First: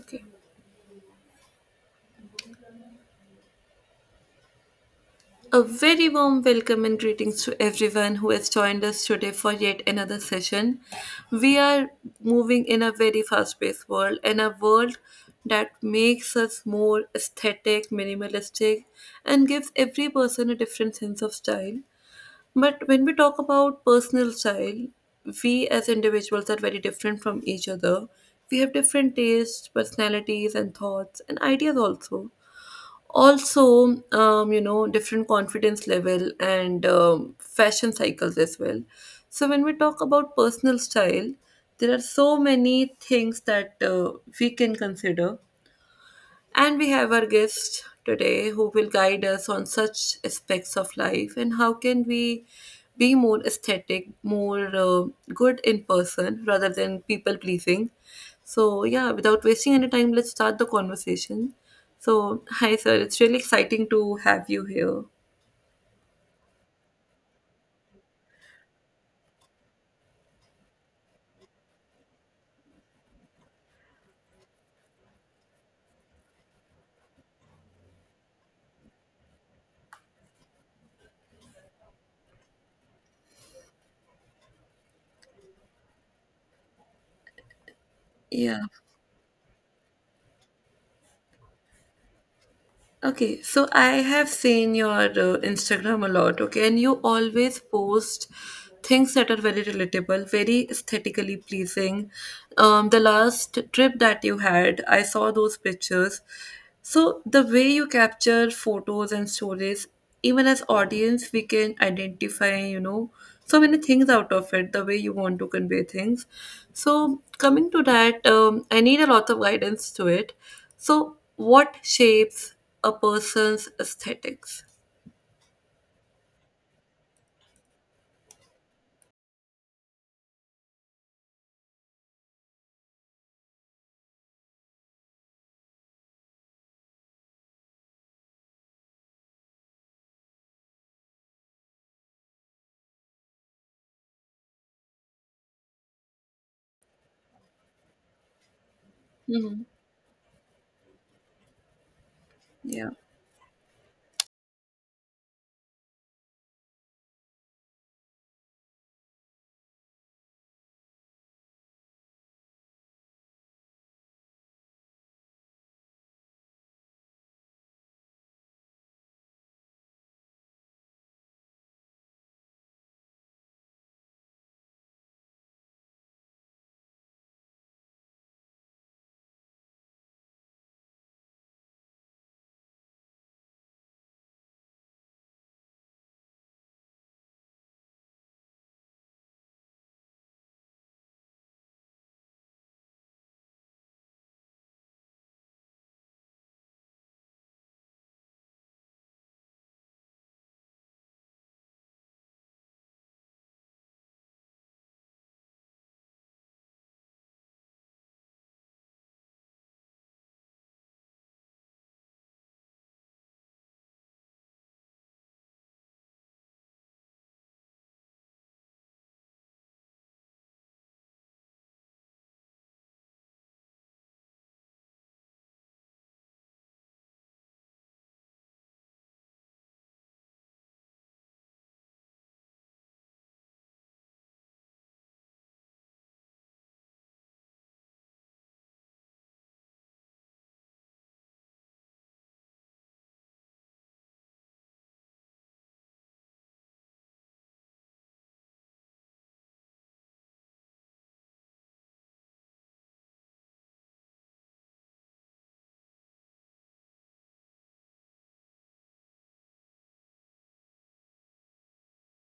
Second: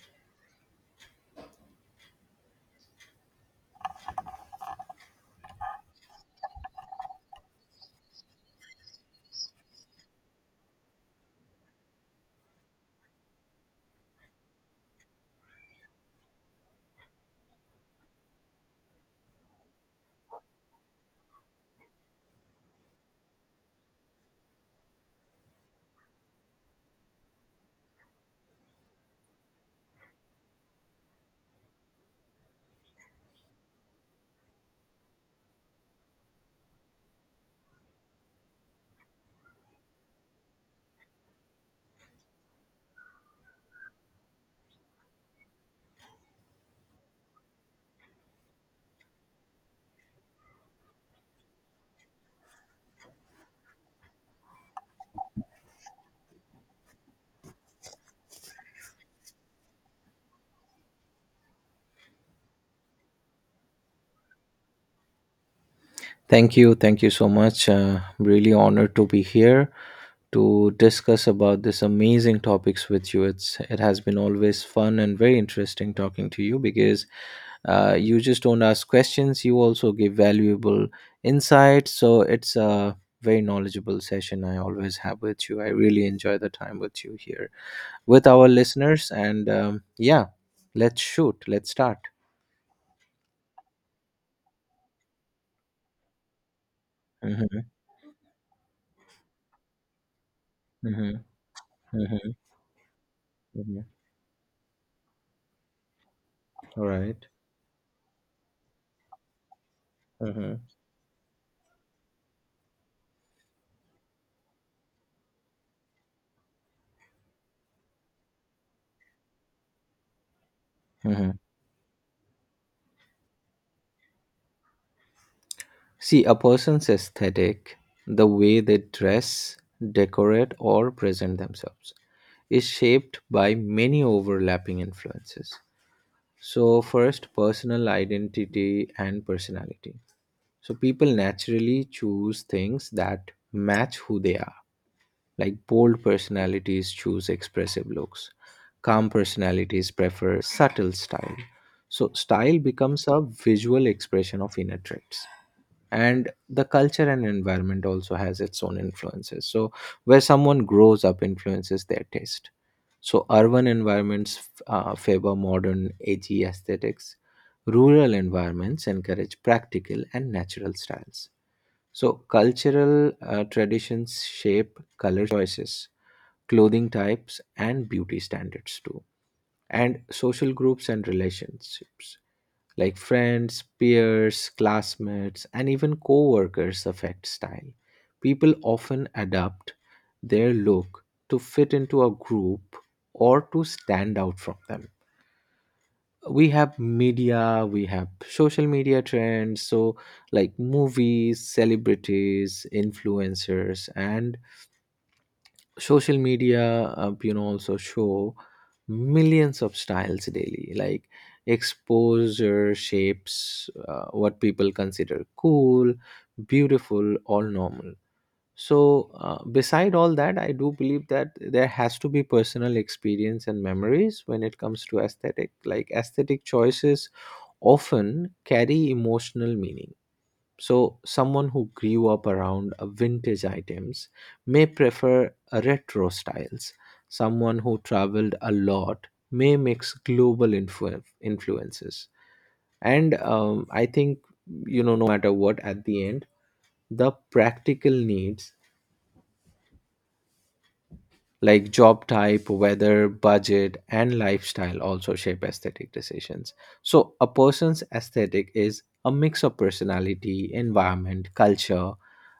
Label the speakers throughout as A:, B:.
A: Okay. A very warm welcome and greetings to everyone who has joined us today for yet another session. We are moving in a very fast paced world and a world that makes us more aesthetic, minimalistic, and gives every person a different sense of style. But when we talk about personal style, we as individuals are very different from each other. We have different tastes, personalities, and thoughts, and ideas also. Also different confidence level and fashion cycles as well. So when we talk about personal style, there are so many things that we can consider, and we have our guest today who will guide us on such aspects of life and how can we be more aesthetic, more good in person rather than people pleasing. So, yeah, without wasting any time, let's start the conversation. So, hi, sir. It's really exciting to have you here.
B: Thank you. Thank you so much. Really honored to be here to discuss about this amazing topics with you. It has been always fun and very interesting talking to you because you just don't ask questions. You also give valuable insight. So it's a very knowledgeable session I always have with you. I really enjoy the time with you here with our
A: Yeah.
B: listeners. And yeah, let's shoot. Let's start.
A: Okay, so I have seen your Instagram a lot, okay, and you always
B: Mm-hmm,
A: post things that are very relatable, very
B: mm-hmm,
A: aesthetically pleasing.
B: mm-hmm,
A: The last
B: mm-hmm.
A: trip that you had, I saw those pictures.
B: All
A: So
B: right.
A: the way you capture photos and stories, even
B: Mm-hmm.
A: as audience, we can identify, you know, so many things out of it, the way you want to convey things. So coming to that, I need a lot of guidance to it. So
B: Mm-hmm.
A: what shapes a person's aesthetics?
B: See, a person's aesthetic, the way they dress, decorate, or present themselves, is shaped by many overlapping influences. So, first, personal identity and personality. So, people naturally choose things that match who they are. Like bold personalities choose expressive looks, calm personalities prefer subtle style. So, style
A: Yeah.
B: becomes a visual expression of inner traits, and the culture and environment also has its own influences. So where someone grows up influences their taste. So urban environments favor modern edgy aesthetics, rural environments encourage practical and natural styles. So cultural traditions shape color choices, clothing types, and beauty standards too. And social groups and relationships, like friends, peers, classmates, and even coworkers affect style. People often adapt their look to fit into a group or to stand out from them. We have media, we have social media trends, so like movies, celebrities, influencers, and social media you know also show millions of styles daily. Like exposure shapes what people consider cool, beautiful, or normal. So beside all that, I do believe that there has to be personal experience and memories when it comes to aesthetic. Like aesthetic choices often carry emotional meaning. So, someone who grew up around vintage items may prefer retro styles. Someone who traveled a lot may mix influences. And I think, you know, no matter what, at the end, the practical needs like job type, weather, budget, and lifestyle also shape aesthetic decisions. So, a person's aesthetic is a mix of personality, environment, culture,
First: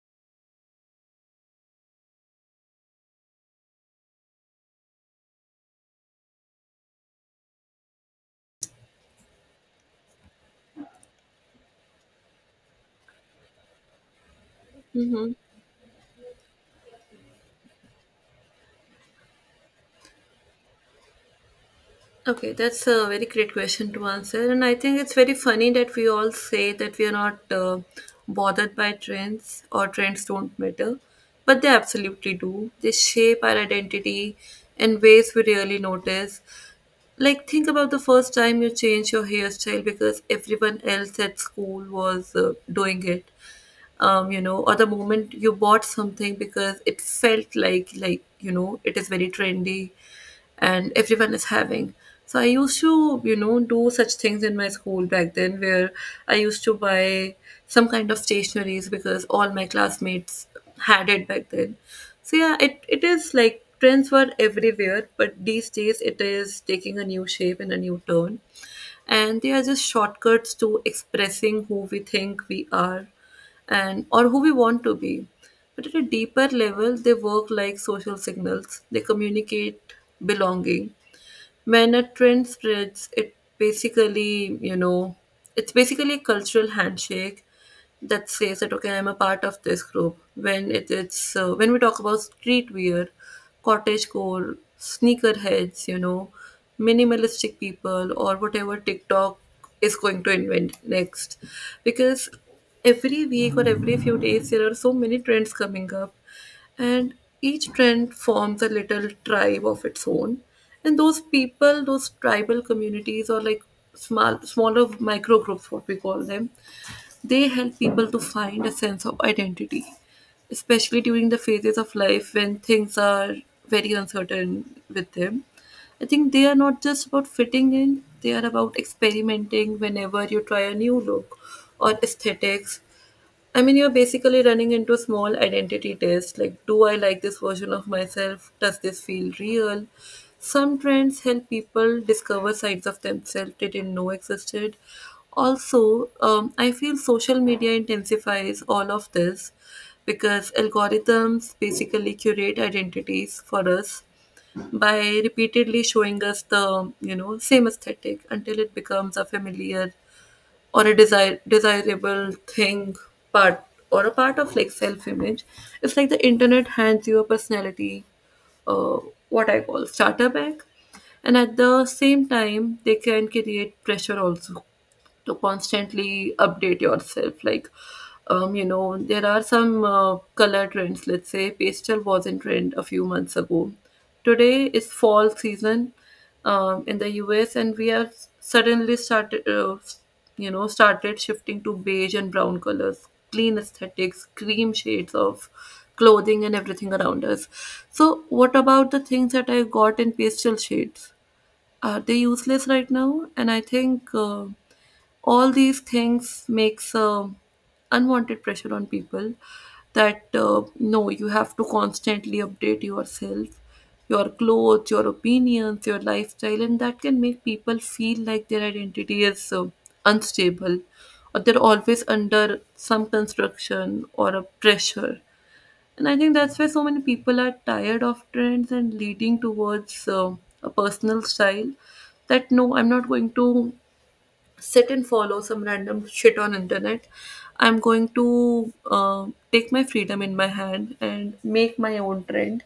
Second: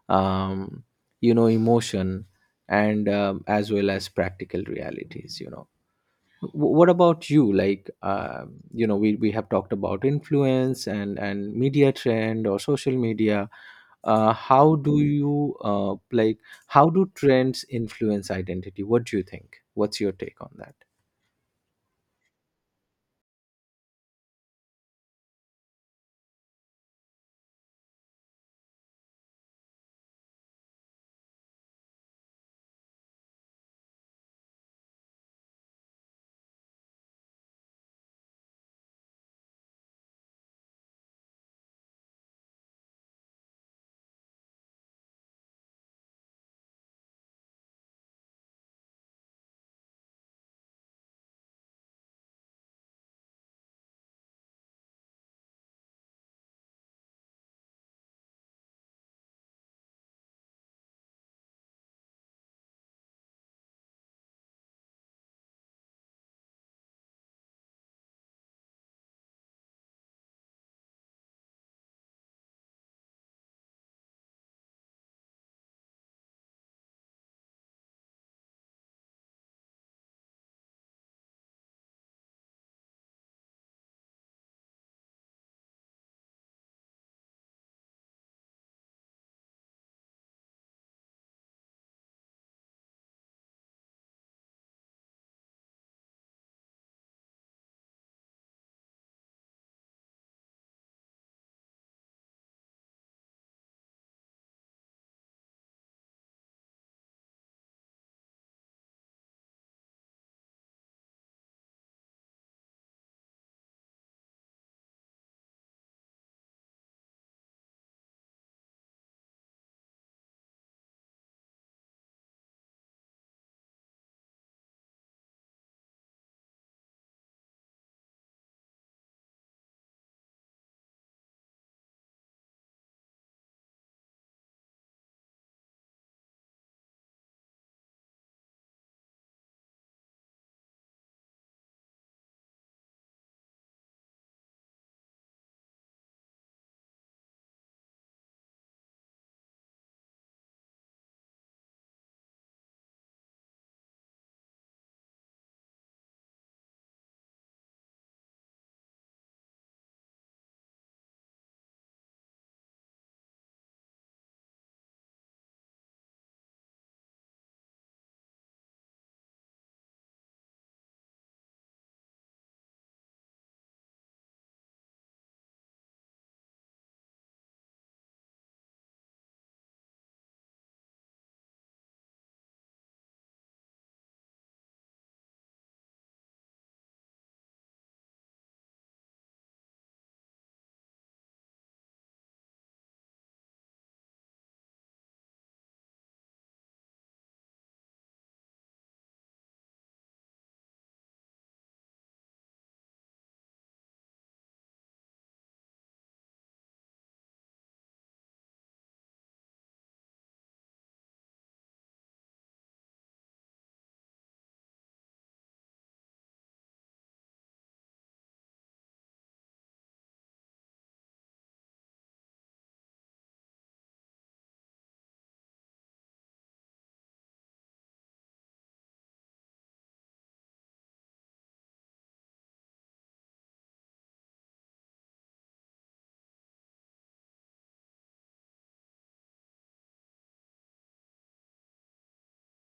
B: um, you know, emotion, and as well as practical realities, you know. What about you? Like you know, we have talked about influence and media trend or social media. How do you like how do trends influence identity? What do you think? What's your take on that?
A: Okay, that's a very great question to answer. And I think it's very funny that we all say that we are not bothered by trends or trends don't matter, but they absolutely do. They shape our identity in ways we really notice. Like, think about the first time you changed your hairstyle because everyone else at school was doing it. You know, or the moment you bought something because it felt like you know it is very trendy, and everyone is having. So I used to you know do such things in my school back then where I used to buy some kind of stationaries because all my classmates had it back then. So yeah, it is like trends were everywhere, but these days it is taking a new shape and a new turn. And they are just shortcuts to expressing who we think we are and or who we want to be, but at a deeper level they work like social signals. They communicate belonging. When a trend spreads, it basically, you know, it's basically a cultural handshake that says that okay, I'm a part of this group. When it, it's when we talk about streetwear, cottagecore, sneakerheads, you know, minimalistic people, or whatever TikTok is going to invent next, because every week or every few days there are so many trends coming up, and each trend forms a little tribe of its own. And those people, those tribal communities, or like small smaller micro groups what we call them, they help people to find a sense of identity, especially during the phases of life when things are very uncertain with them. I think they are not just about fitting in, they are about experimenting. Whenever you try a new look or aesthetics, I mean, you're basically running into a small identity test like, do I like this version of myself? Does this feel real? Some trends help people discover sides of themselves they didn't know existed. Also, I feel social media intensifies all of this because algorithms basically curate identities for us by repeatedly showing us the you know same aesthetic until it becomes a familiar or a desire desirable thing, part or a part of like self image. It's like the internet hands you a personality, uh, what I call starter bag. And at the same time they can create pressure also to constantly update yourself like, you know, there are some color trends. Let's say pastel was in trend a few months ago, today is fall season, in the US, and we have suddenly started you know started shifting to beige and brown colors, clean aesthetics, cream shades of clothing, and everything around us. So what about the things that I got in pastel shades? Are they useless right now? And I think all these things makes unwanted pressure on people that no, you have to constantly update yourself, your clothes, your opinions, your lifestyle, and that can make people feel like their identity is unstable or they're always under some construction or a pressure. And I think that's why so many people are tired of trends and leading towards a personal style that no, I'm not going to sit and follow some random shit on internet. I'm going to take my freedom in my hand and make my own trend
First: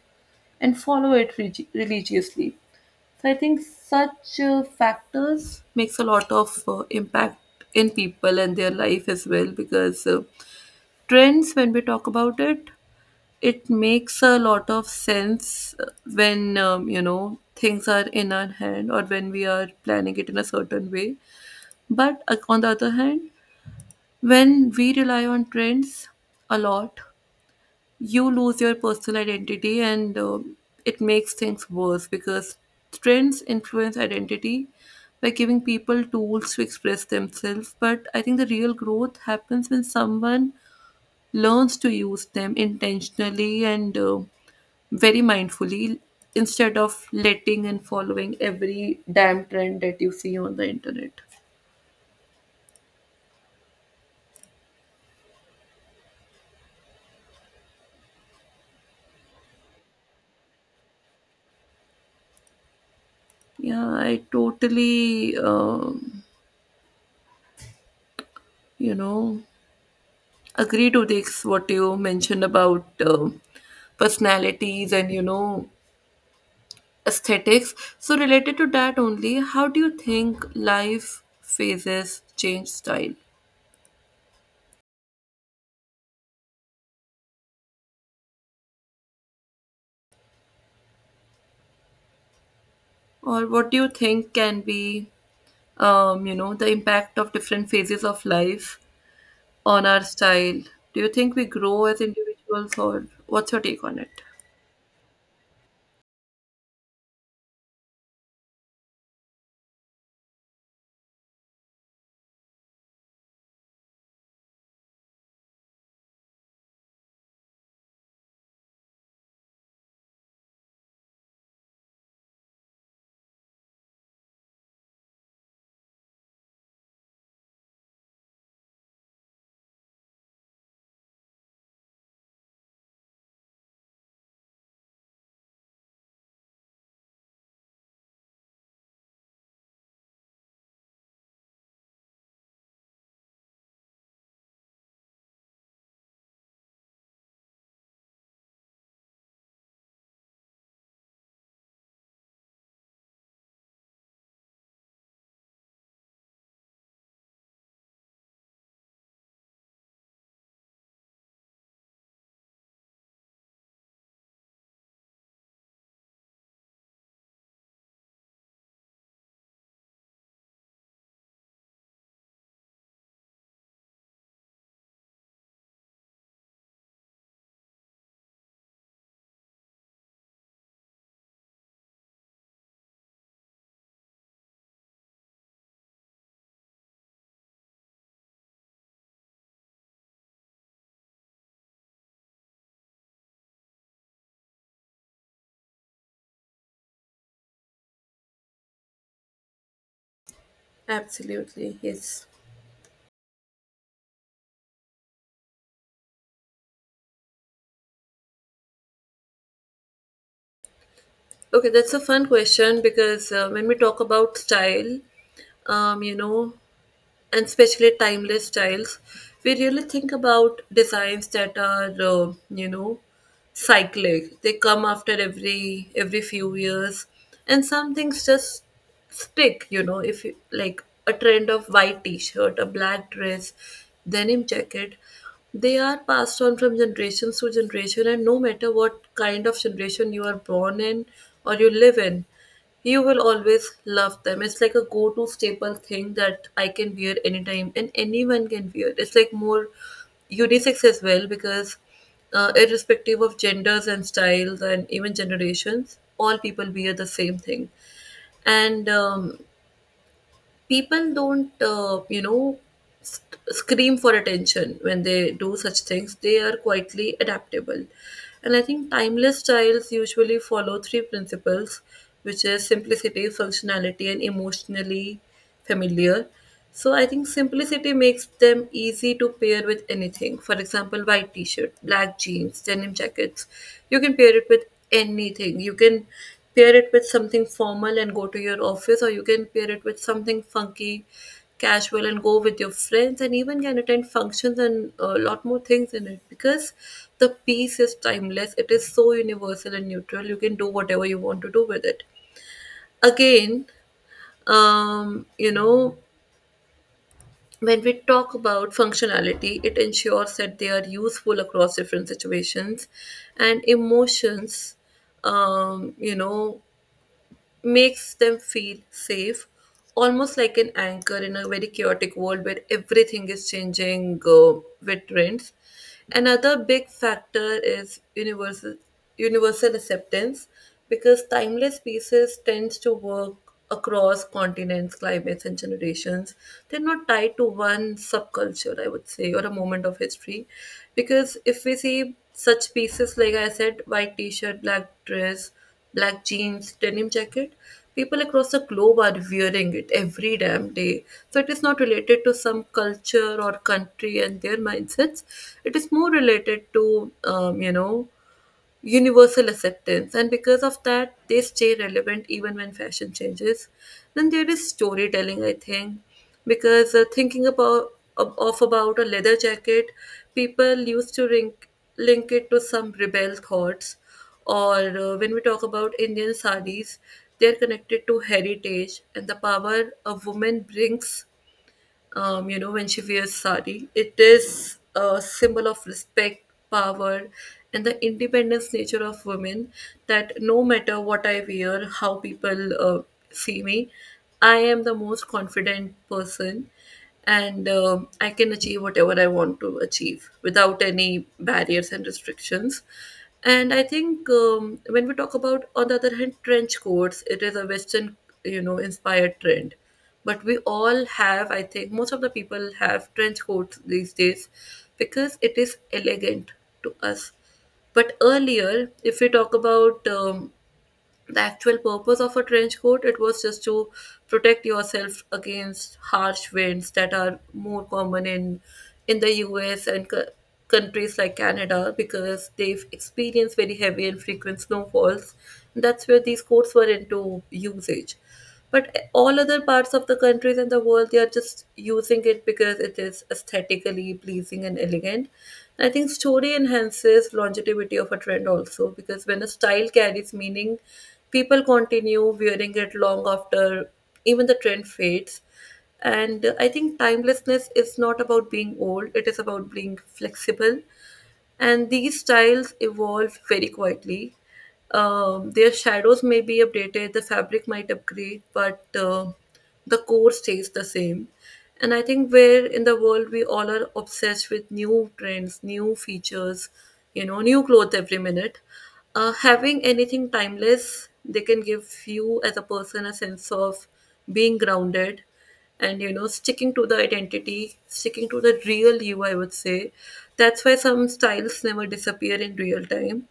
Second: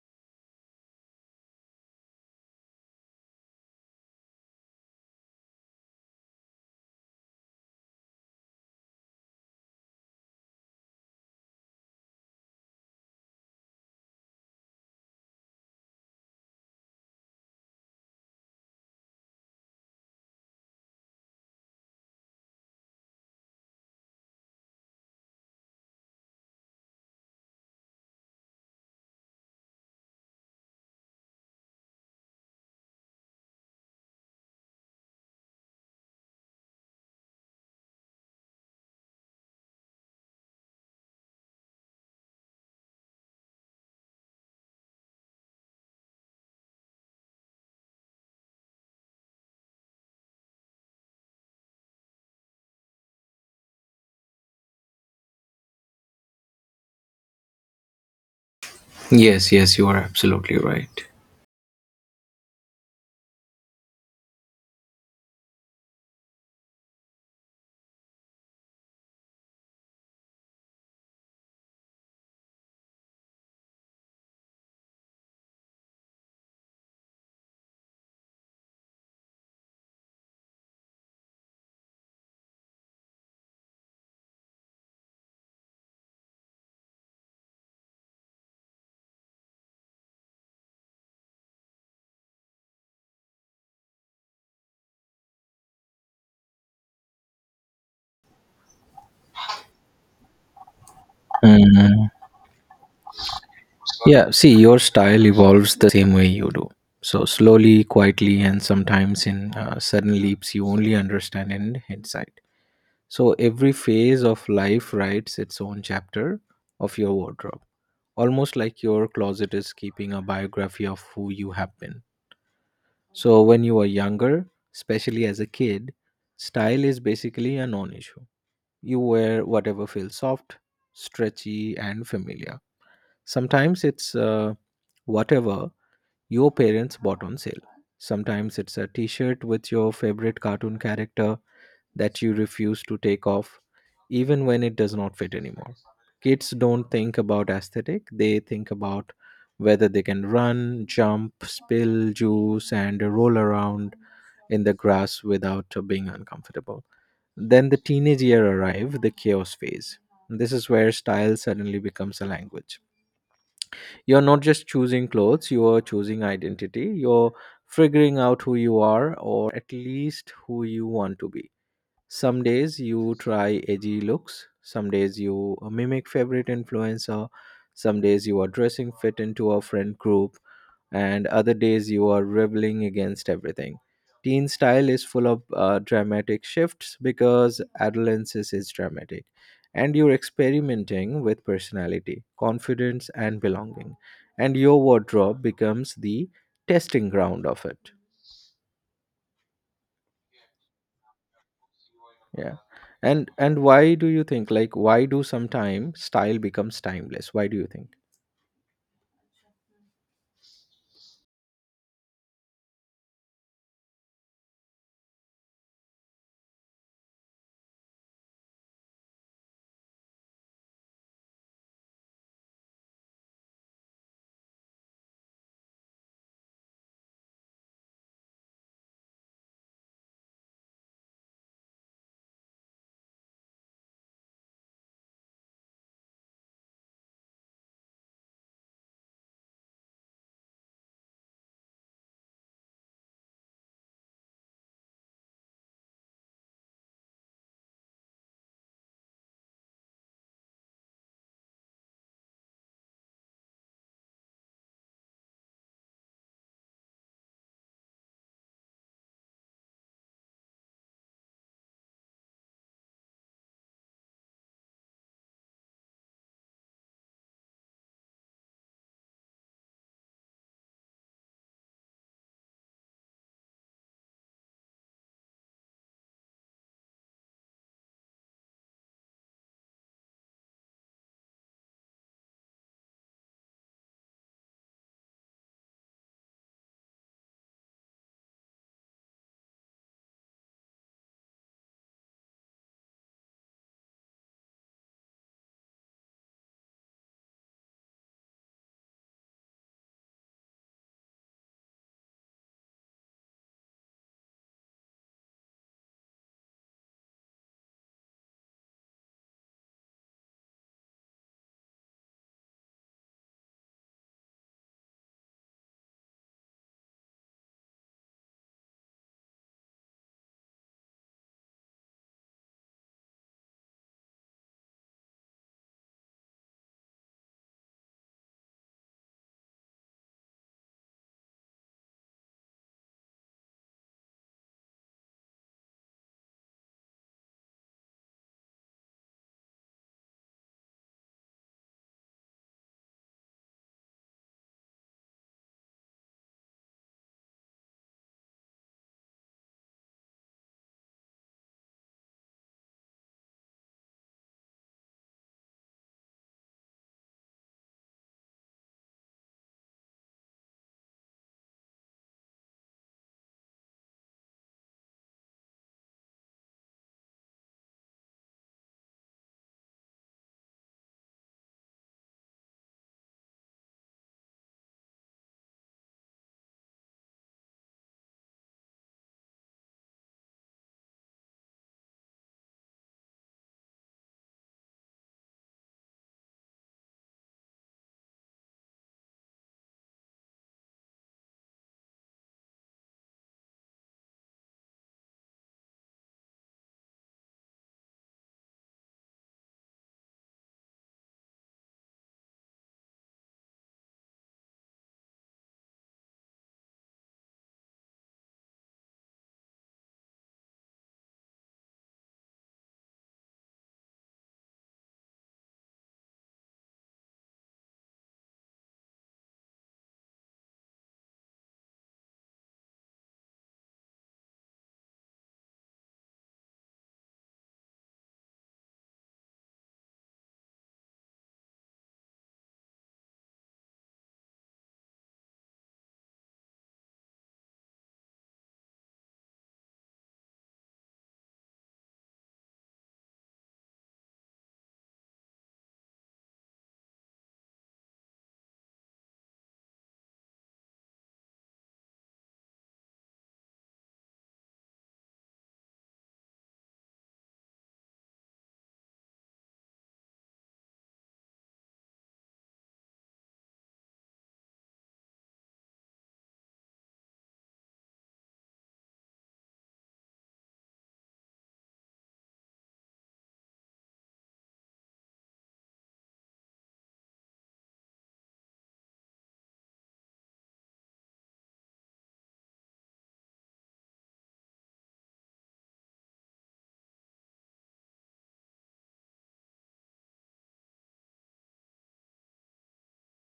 A: and follow it religiously. So I think such factors makes a lot of impact in people and their life as well, because trends, when we talk about it, it makes a lot of sense when you know things are in our hand or when we are planning it in a certain way. But on the other hand, when we rely on trends a lot, you lose your personal identity and it makes things worse, because trends influence identity by giving people tools to express themselves. But I think the real growth happens when someone learns to use them intentionally and very mindfully instead of letting and following every damn trend that you see on the internet.
B: Yes, yes, you are absolutely right.
A: Yeah, I totally, you know, agree to this what you mentioned about personalities and you know aesthetics. So related to that only, how do you think life phases change style, or what do you think can be you know the impact of different phases of life on our style? Do you think we grow as
B: Mhm.
A: individuals, or what's your take on it?
B: Yeah, see, your style evolves the same way you do. So slowly, quietly, and sometimes in sudden leaps, you only understand in hindsight. So every phase of life writes its own chapter of your wardrobe, almost like your closet is keeping a biography of who you have been. So when you are younger, especially as a kid, style is basically a non-issue. You wear whatever feels soft, stretchy, and familiar. Sometimes it's whatever your parents bought on sale. Sometimes it's a t shirt with your favorite cartoon character that you refuse to take off, even when it does not fit anymore. Kids don't think about aesthetic, they think about whether they can run, jump, spill juice, and roll around in the grass without being uncomfortable. Then the teenage year arrive, the chaos phase. This is where style suddenly becomes a language. You're not just choosing clothes, you are choosing identity. You're figuring out who you are, or at least who you want to be. Some days you try edgy looks, some days you mimic favorite influencer, some days you are dressing fit into a friend group, and other days you are rebelling against everything. Teen style is full of dramatic shifts because adolescence is dramatic, and you're experimenting with personality, confidence, and belonging, and your wardrobe becomes the testing ground of it.
A: Absolutely, yes.
B: Yeah, and why do you think, like why do sometimes style becomes timeless? Why do you think?
A: Okay, that's a fun question, because when we talk about style, you know, and especially timeless styles, we really think about designs that are you know cyclic. They come after every few years, and some things just stick. You know, if you like a trend of white T-shirt, a black dress, denim jacket, they are passed on from generations to generation, and no matter what kind of generation you are born in or you live in, you will always love them. It's like a go-to staple thing that I can wear anytime, and anyone can wear. It's like more unisex as well, because irrespective of genders and styles and even generations, all people wear the same thing. And people don't, you know, scream for attention when they do such things. They are quietly adaptable. And I think timeless styles usually follow three principles, which is simplicity, functionality, and emotionally familiar. So I think simplicity makes them easy to pair with anything. For example, white t-shirt, black jeans, denim jackets. You can pair it with anything. You can pair it with something formal and go to your office, or you can pair it with something funky, casual and go with your friends and even can attend functions and a lot more things in it, because the piece is timeless. It is so universal and neutral. You can do whatever you want to do with it. Again, you know, when we talk about functionality, it ensures that they are useful across different situations and emotions. You know, makes them feel safe, almost like an anchor in a very chaotic world where everything is changing with trends. Another big factor is universal acceptance, because timeless pieces tends to work across continents, climates, and generations. They're not tied to one subculture, I would say, or a moment of history. Because if we see such pieces, like I said, white t shirt, black dress, black jeans, denim jacket. People across the globe are wearing it every damn day. So it is not related to some culture or country and their mindsets. It is more related to, you know, universal acceptance, and because of that they stay relevant even when fashion changes. Then there is storytelling, I think, because thinking about of about a leather jacket, people used to link it to some rebel thoughts, or when we talk about Indian saris, they're connected to heritage and the power a woman brings, you know, when she wears sari. It is a symbol of respect, power, and the independence nature of women, that no matter what I wear, how people see me, I am the most confident person, and I can achieve whatever I want to achieve without any barriers and restrictions. And I think when we talk about, on the other hand, trench coats, it is a Western, you know, inspired trend, but we all have, I think most of the people have trench coats these days because it is elegant to us. But earlier, if we talk about the actual purpose of a trench coat, it was just to protect yourself against harsh winds that are more common in the US and countries like Canada, because they've experienced very heavy and frequent snowfalls. That's where these coats were into usage. But all other parts of the countries and the world, they are just using it because it is aesthetically pleasing and elegant. I think story enhances longevity of a trend also, because when a style carries meaning, people continue wearing it long after even the trend fades. And I think timelessness is not about being old, it is about being flexible, and these styles evolve very quietly. Their shadows may be updated, the fabric might upgrade, but the core stays the same. And I think where in the world we all are obsessed with new trends, new features, you know, new clothes every minute. Having anything timeless, they can give you as a person a sense of being grounded, and you know sticking to the identity, sticking to the real you, I would say. That's why some styles never disappear in real time,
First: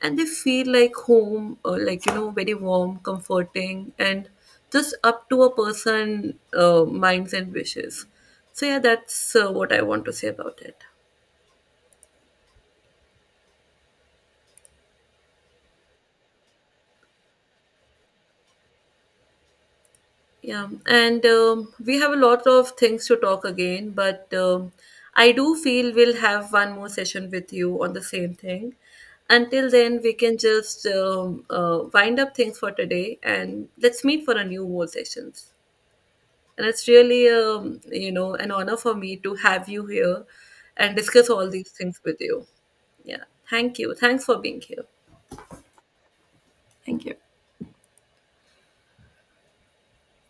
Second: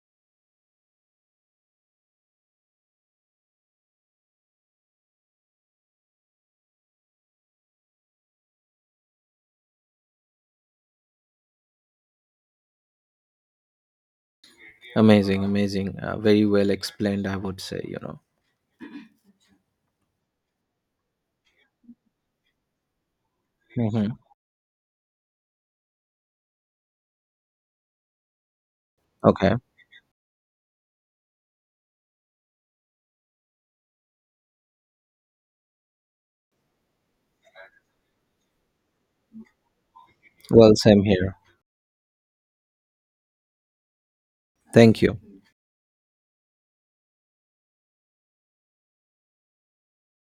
A: and they feel like home, or like you know very warm comforting, and just up to a person minds and wishes. So yeah, that's what I want to say about it.
B: Amazing, amazing, very well explained, I would say, you know.
A: Yeah, and we have a lot of things to talk again,
B: Hmm.
A: but I do feel we'll have one more session with you on the same thing.
B: Okay,
A: Until then, we can just wind up things for today and let's meet for a new more sessions. And it's really, you know, an honor for me to have you here
B: well,
A: and
B: same
A: discuss
B: here.
A: all these things with you. Yeah, thank you. Thanks for being here.
B: Thank you.
A: Thank you.